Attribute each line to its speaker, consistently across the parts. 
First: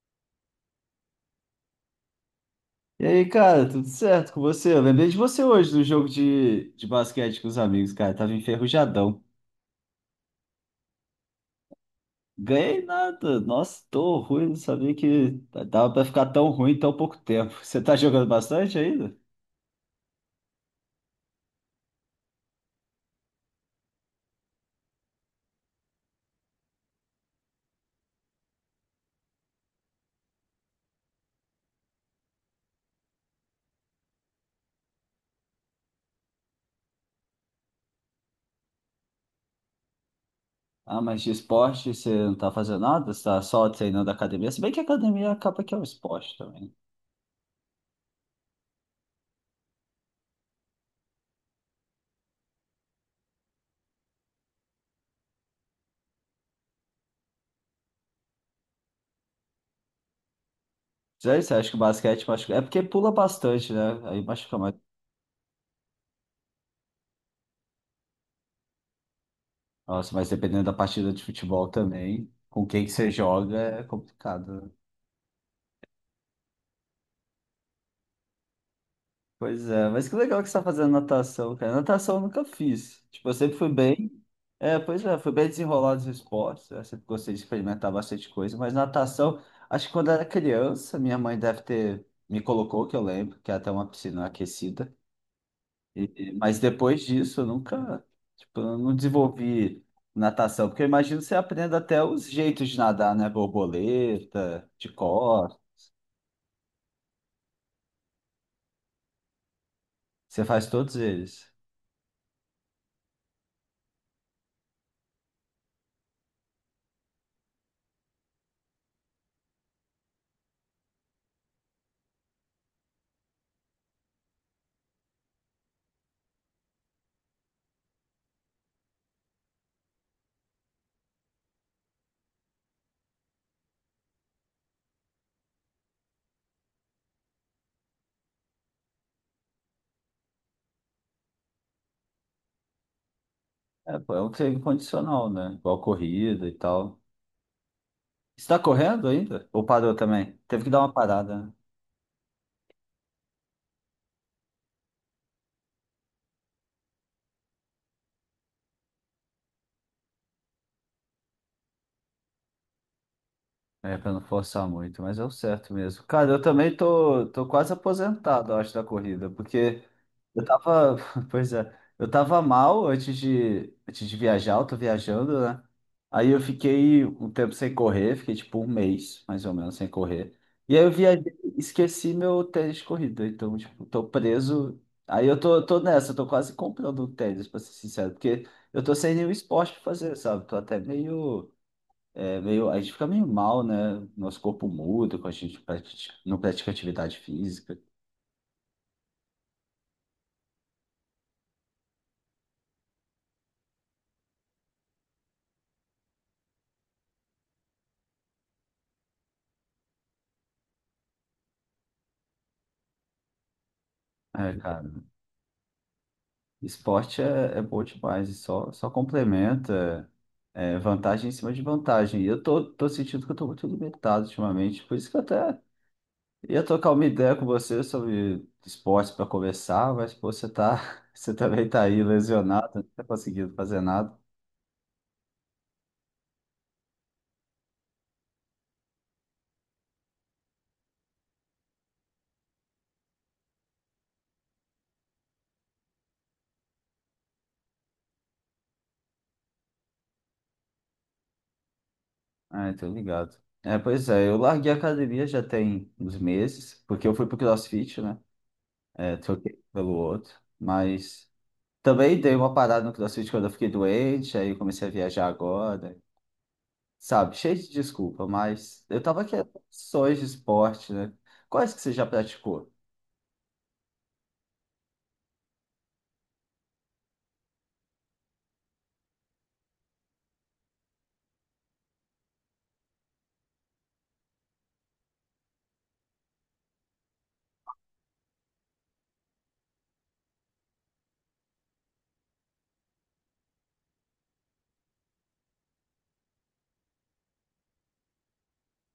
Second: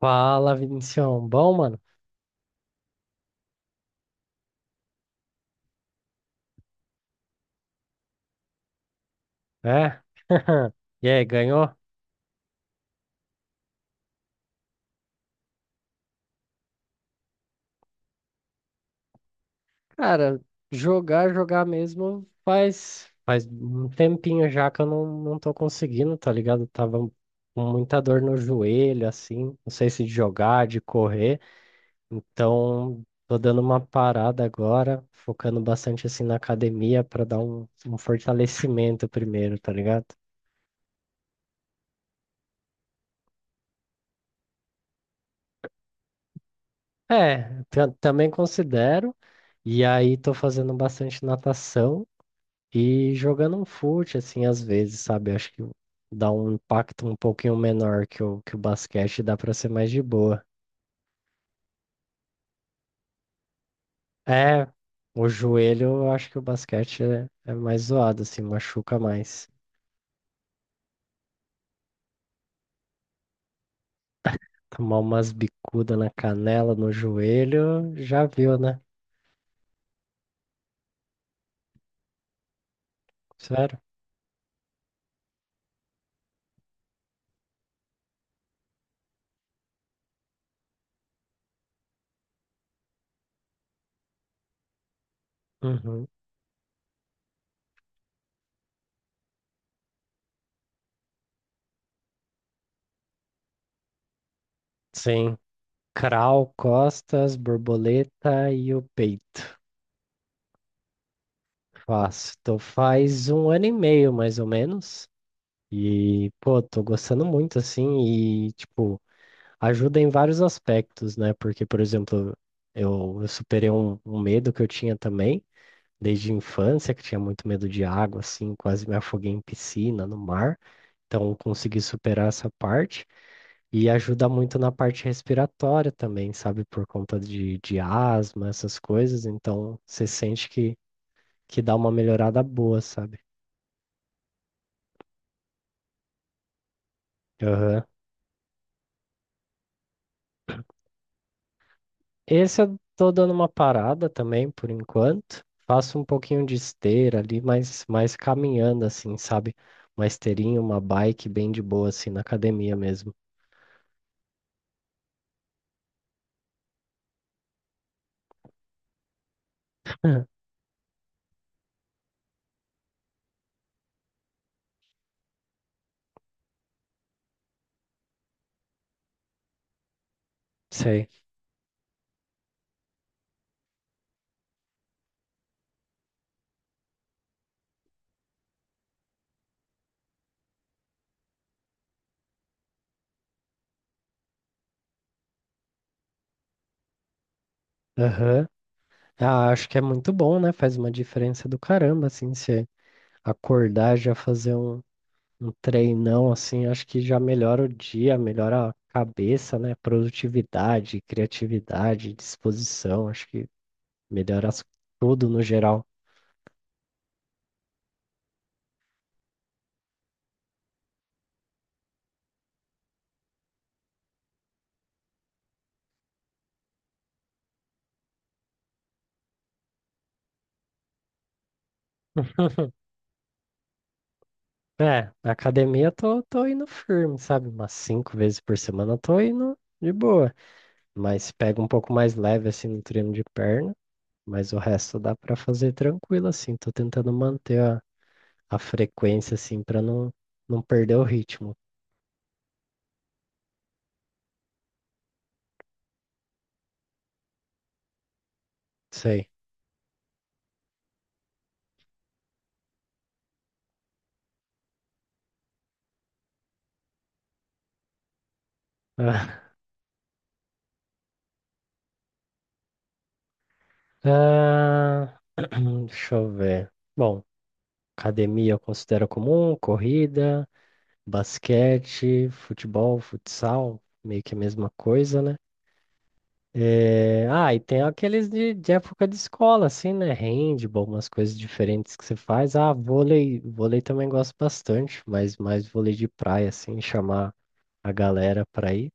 Speaker 1: Fala, Vinicião. Bom, mano?
Speaker 2: E aí, cara, tudo certo com você? Eu lembrei de você hoje no jogo de basquete com os amigos, cara. Tava enferrujadão.
Speaker 1: É? E aí, ganhou?
Speaker 2: Ganhei nada. Nossa, tô ruim. Não sabia que dava pra ficar tão ruim em tão pouco tempo. Você tá jogando bastante ainda?
Speaker 1: Cara, jogar mesmo faz um tempinho já que eu não tô conseguindo, tá ligado? Eu tava com muita dor no joelho, assim. Não sei se de jogar, de correr. Então, tô dando uma parada agora, focando bastante assim na academia pra dar um fortalecimento primeiro, tá ligado?
Speaker 2: Ah, mas de esporte você não tá fazendo nada? Você tá só treinando academia? Se bem que academia acaba que é um esporte também.
Speaker 1: É, também considero. E aí, tô fazendo bastante natação. E jogando um fute, assim, às vezes, sabe? Acho que dá um impacto um pouquinho menor que o basquete, dá pra ser mais de boa.
Speaker 2: Sério, você acha que o basquete machuca? É porque pula bastante, né? Aí machuca
Speaker 1: É,
Speaker 2: mais.
Speaker 1: o joelho, eu acho que o basquete é mais zoado, assim, machuca mais.
Speaker 2: Nossa, mas dependendo da partida de futebol também, com quem que você joga é complicado, né?
Speaker 1: Tomar umas bicudas na canela, no joelho, já viu, né?
Speaker 2: Pois é, mas que legal que você tá fazendo natação, cara. Natação eu nunca fiz. Tipo, eu sempre fui
Speaker 1: Sério?
Speaker 2: bem. É, pois é, fui bem desenrolado nos esportes. Eu sempre gostei de experimentar bastante coisa, mas natação, acho que quando eu era criança, minha mãe deve ter me colocou, que eu lembro, que é até uma piscina aquecida.
Speaker 1: Uhum.
Speaker 2: Mas depois disso, eu nunca, tipo, eu não desenvolvi natação, porque eu imagino que você aprenda até os jeitos de nadar, né? Borboleta, de
Speaker 1: Sim.
Speaker 2: cor,
Speaker 1: Crawl, costas, borboleta e o peito.
Speaker 2: você faz todos eles.
Speaker 1: Faço. Então faz um ano e meio, mais ou menos. E, pô, tô gostando muito, assim, e, tipo, ajuda em vários aspectos, né? Porque, por exemplo, eu superei um medo que eu tinha também, desde a infância, que eu tinha muito medo de água, assim, quase me afoguei em piscina, no mar. Então, eu consegui superar essa parte. E ajuda muito na parte respiratória também, sabe? Por conta de asma, essas coisas. Então, você sente que dá uma melhorada boa, sabe?
Speaker 2: É, pô, é um treino condicional, né? Igual corrida e tal.
Speaker 1: Aham.
Speaker 2: Você tá correndo ainda? Ou parou também? Teve que dar uma parada, né?
Speaker 1: Esse eu tô dando uma parada também por enquanto. Faço um pouquinho de esteira ali, mas mais caminhando assim, sabe? Uma esteirinha, uma bike bem de boa assim na academia mesmo.
Speaker 2: É, pra não forçar muito, mas é o certo mesmo. Cara, eu também tô quase aposentado, eu acho, da corrida, porque Eu tava, pois é, eu tava mal antes de viajar, eu tô viajando, né? Aí eu fiquei um tempo sem correr, fiquei tipo um mês, mais ou menos, sem correr. E aí eu
Speaker 1: Sei.
Speaker 2: viajei, esqueci meu tênis de corrida, então, tipo, tô preso. Aí eu tô nessa, eu tô quase comprando um tênis, pra ser sincero, porque eu tô sem nenhum esporte pra fazer, sabe? Tô até meio, a gente fica meio mal, né? Nosso corpo muda quando a gente não pratica atividade física.
Speaker 1: Aham. Ah, acho que é muito bom, né? Faz uma diferença do caramba, assim, você acordar já fazer um treinão, assim, acho que já melhora o dia, melhora a cabeça, né? Produtividade, criatividade, disposição, acho que melhora
Speaker 2: É,
Speaker 1: as-
Speaker 2: cara.
Speaker 1: tudo no geral.
Speaker 2: Esporte é bom demais, e só complementa vantagem em cima de vantagem. E eu tô sentindo que eu tô muito limitado ultimamente, por isso que eu até ia trocar uma ideia com você sobre esportes para conversar, mas pô, você também tá aí lesionado, não tá conseguindo fazer nada.
Speaker 1: É, na academia eu tô, tô indo firme, sabe? Umas cinco vezes por semana eu tô indo de boa. Mas pega um pouco mais leve assim no treino de perna, mas o resto dá pra fazer tranquilo assim. Tô tentando manter a frequência assim pra não perder o ritmo.
Speaker 2: Ah, então ligado. É, pois é, eu larguei a academia já tem uns meses, porque eu fui pro CrossFit, né? É,
Speaker 1: Sei.
Speaker 2: troquei pelo outro, mas também dei uma parada no CrossFit quando eu fiquei doente, aí comecei a viajar agora. Sabe, cheio de desculpa, mas eu tava querendo opções de esporte, né? Quais que você já praticou?
Speaker 1: Ah, ah, deixa eu ver. Bom, academia eu considero comum, corrida, basquete, futebol, futsal, meio que a mesma coisa, né? É, ah, e tem aqueles de época de escola, assim, né? Handball, umas coisas diferentes que você faz. Ah, vôlei também gosto bastante, mas mais vôlei de praia, assim, chamar a galera pra ir,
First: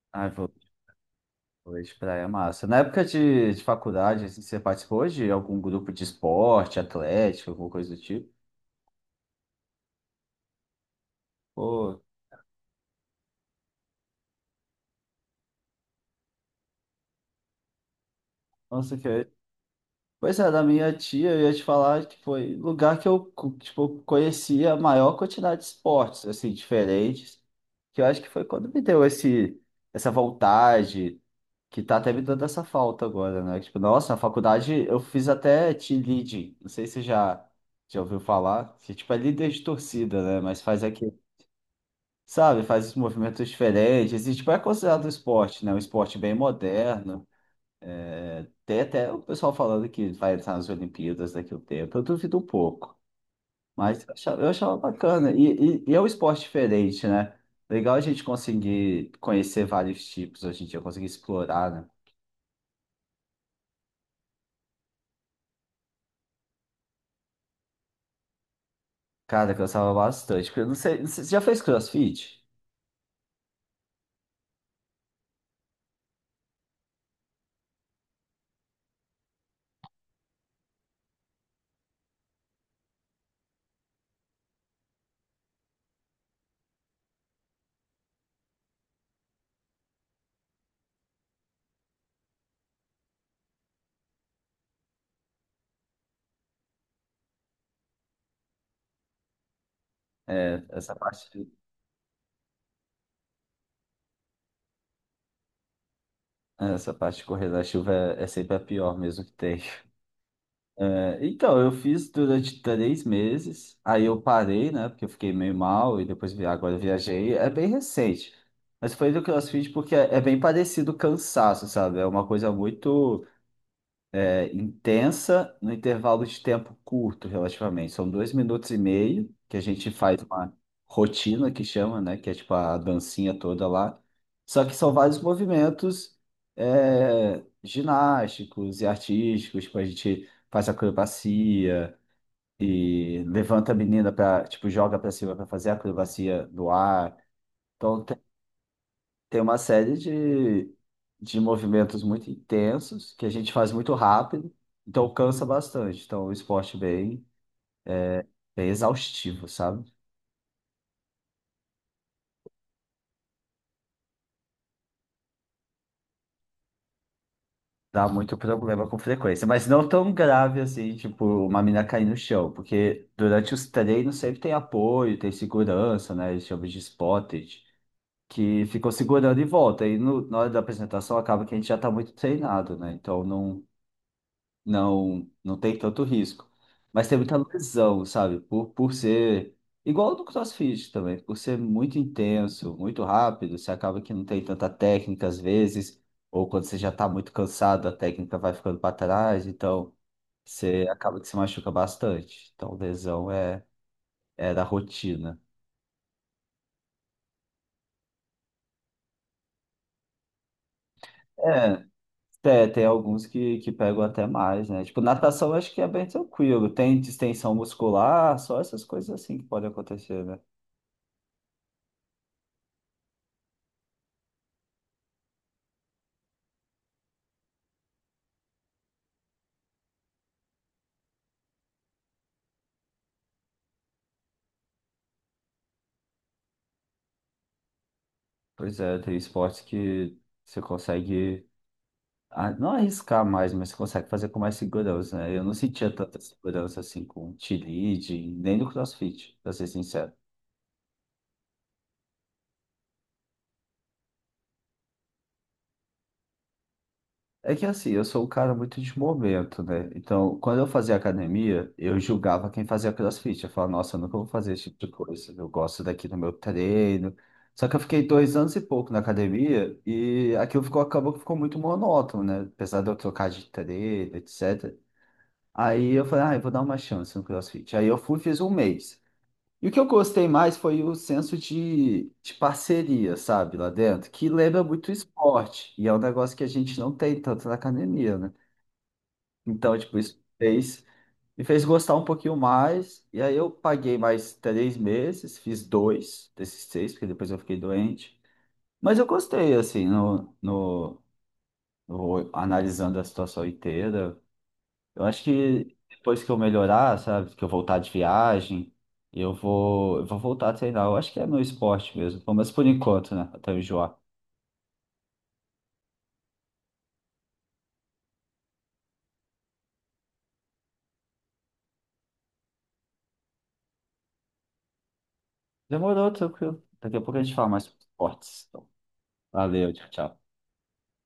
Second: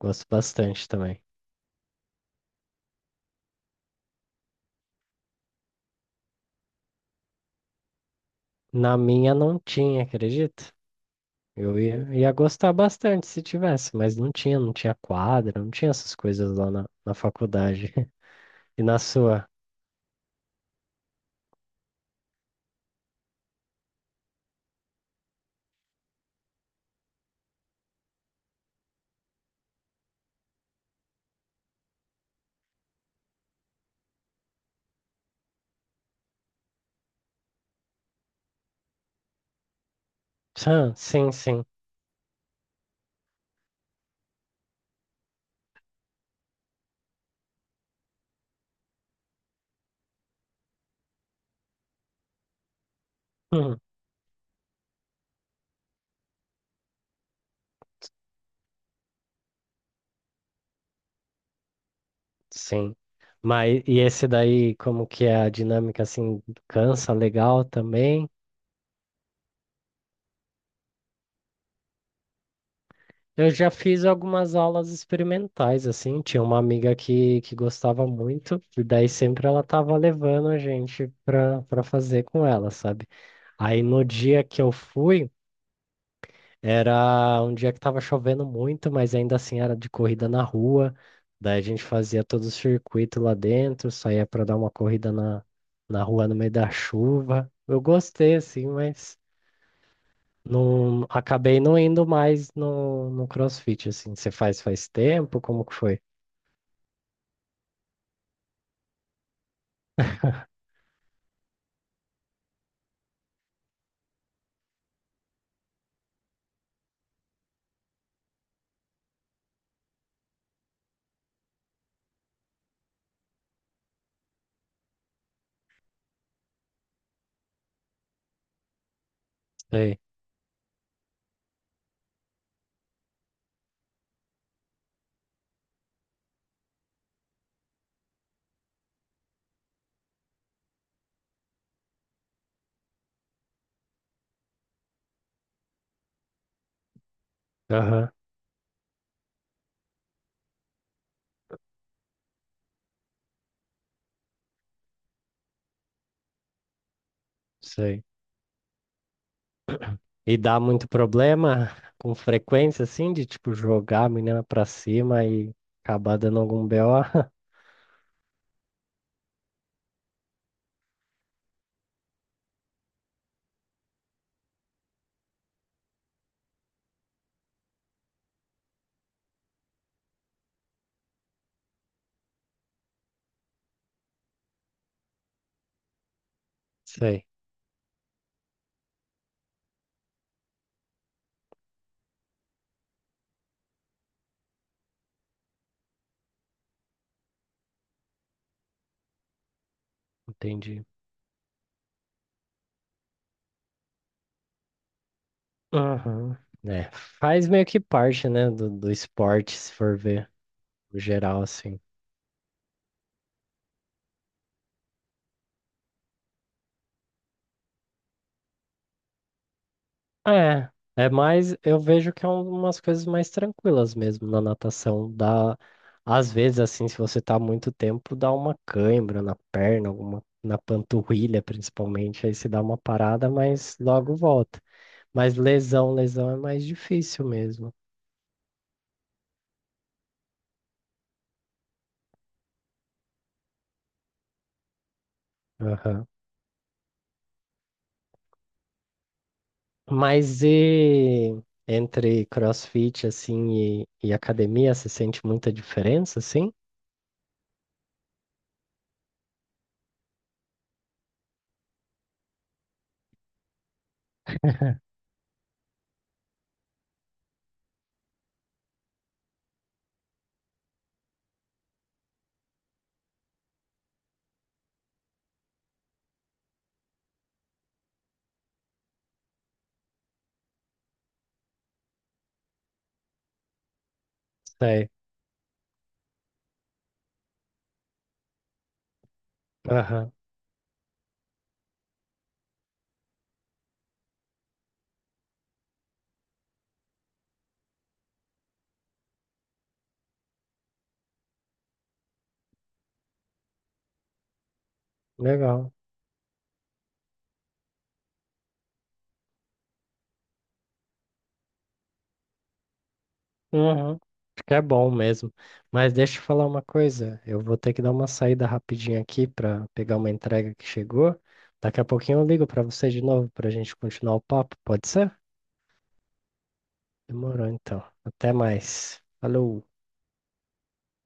Speaker 1: gosto
Speaker 2: Ah, vou
Speaker 1: bastante também.
Speaker 2: vôlei de praia é massa. Na época de faculdade, assim, você participou de algum grupo de esporte, atlético, alguma coisa do tipo?
Speaker 1: Na minha não tinha, acredita? Eu
Speaker 2: Pô,
Speaker 1: ia gostar bastante se tivesse, mas não tinha, não tinha quadra, não tinha essas coisas lá na faculdade. E
Speaker 2: nossa,
Speaker 1: na
Speaker 2: que.
Speaker 1: sua?
Speaker 2: Pois é, da minha tia, eu ia te falar que foi lugar que eu, tipo, conhecia a maior quantidade de esportes, assim, diferentes, que eu acho que foi quando me deu essa vontade que tá até me dando essa falta agora, né? Tipo, nossa, na faculdade eu fiz até team leading. Não sei se você já ouviu falar. Que, tipo, é líder de torcida, né? Mas faz
Speaker 1: Ah,
Speaker 2: aqui,
Speaker 1: sim, sim.
Speaker 2: sabe? Faz os movimentos diferentes. E, tipo, é considerado um esporte, né? Um esporte bem moderno. Tem até o pessoal falando que vai entrar nas Olimpíadas daqui a um tempo. Eu duvido um pouco. Mas eu achava bacana. E é um esporte diferente, né? Legal a gente conseguir conhecer vários tipos hoje em dia, conseguir explorar, né?
Speaker 1: Sim. Mas e esse daí, como que é a dinâmica assim, cansa legal também?
Speaker 2: Cara, eu cansava bastante. Porque eu Não sei, você já fez CrossFit?
Speaker 1: Eu já fiz algumas aulas experimentais assim, tinha uma amiga que gostava muito, e daí sempre ela tava levando a gente pra fazer com ela, sabe? Aí no dia que eu fui, era um dia que tava chovendo muito, mas ainda assim era de corrida na rua. Daí a gente fazia todo o circuito lá dentro, saía para dar uma corrida na rua no meio da chuva. Eu gostei, assim, mas
Speaker 2: É, essa
Speaker 1: não
Speaker 2: parte,
Speaker 1: acabei não indo mais no CrossFit, assim. Você faz faz tempo? Como que foi?
Speaker 2: essa parte de correr na chuva é sempre a pior mesmo que tem. É, então, eu fiz durante 3 meses, aí eu parei, né? Porque eu fiquei meio mal e depois agora eu viajei. É bem recente. Mas foi do CrossFit porque é bem parecido o cansaço, sabe? É uma coisa muito intensa no intervalo de tempo curto, relativamente. São 2 minutos e meio que a gente
Speaker 1: Sei.
Speaker 2: faz uma rotina que chama, né? Que é tipo a dancinha toda lá. Só que são vários movimentos ginásticos e artísticos, tipo, a gente faz acrobacia e levanta a menina para tipo joga para cima para fazer a acrobacia do ar. Então
Speaker 1: Aham,
Speaker 2: tem uma série de movimentos muito intensos que a gente faz muito rápido, então cansa bastante. Então, é um esporte bem,
Speaker 1: sei.
Speaker 2: bem exaustivo, sabe?
Speaker 1: E dá muito problema com frequência, assim, de tipo jogar a menina pra cima e acabar dando algum BO?
Speaker 2: Dá muito problema com frequência, mas não tão grave assim, tipo, uma mina cair no chão, porque durante os treinos sempre tem apoio, tem segurança, né? Eles chamam de spotted, que ficam segurando em volta. E na hora da apresentação acaba que a gente já tá muito treinado, né? Então não não não tem tanto risco. Mas tem
Speaker 1: Sei,
Speaker 2: muita lesão, sabe? Por ser igual no CrossFit também, por ser muito intenso, muito rápido, você acaba que não tem tanta técnica às vezes, ou quando você já está muito cansado, a técnica vai ficando para trás, então
Speaker 1: entendi.
Speaker 2: você acaba que se machuca bastante. Então, lesão é da rotina.
Speaker 1: Aham. É, faz meio que parte, né, do esporte, se for ver, no geral, assim.
Speaker 2: É. Tem alguns que pegam até mais, né? Tipo, natação eu acho que é bem tranquilo. Tem distensão muscular, só essas coisas assim que podem acontecer, né?
Speaker 1: É, é mais, eu vejo que é umas coisas mais tranquilas mesmo na natação. Dá, às vezes, assim, se você tá muito tempo, dá uma cãibra na perna, alguma, na panturrilha, principalmente, aí se dá uma parada, mas logo volta. Mas lesão é mais difícil mesmo.
Speaker 2: Pois é, tem esportes que você consegue não arriscar mais, mas você consegue fazer com mais segurança, né? Eu não sentia tanta segurança assim com cheerleading, nem no CrossFit, pra ser sincero.
Speaker 1: Mas e entre CrossFit assim e academia, você sente muita diferença, assim?
Speaker 2: É que assim, eu sou um cara muito de momento, né? Então, quando eu fazia academia, eu julgava quem fazia CrossFit. Eu falava, nossa, eu nunca vou fazer esse tipo de coisa. Eu gosto daqui do meu treino. Só que eu fiquei 2 anos e pouco na academia e aquilo acabou que ficou muito monótono, né? Apesar de eu trocar de treino, etc. Aí eu falei, ah, eu vou dar uma chance no CrossFit. Aí eu fui, fiz um mês. E o que eu gostei mais foi o senso de parceria, sabe, lá dentro, que lembra
Speaker 1: Sei.
Speaker 2: muito esporte. E é um negócio que a gente não tem tanto na academia, né? Então, tipo,
Speaker 1: Aham.
Speaker 2: me fez gostar um pouquinho mais. E aí eu paguei mais 3 meses, fiz dois desses seis, porque depois eu fiquei doente. Mas eu gostei, assim, analisando a situação inteira. Eu acho
Speaker 1: Legal.
Speaker 2: que depois que eu melhorar, sabe, que eu voltar de viagem, eu vou voltar a treinar. Eu acho que é meu esporte mesmo, pelo menos por enquanto, né? Até eu
Speaker 1: Uhum.
Speaker 2: enjoar.
Speaker 1: Acho que é bom mesmo. Mas deixa eu falar uma coisa. Eu vou ter que dar uma saída rapidinho aqui para pegar uma entrega que chegou. Daqui a pouquinho eu ligo para você de novo para a gente continuar o papo, pode ser?
Speaker 2: Demorou, tranquilo. Daqui a pouco a gente
Speaker 1: Demorou
Speaker 2: fala mais sobre
Speaker 1: então. Até
Speaker 2: esportes. Então,
Speaker 1: mais. Falou.
Speaker 2: valeu, tchau, tchau.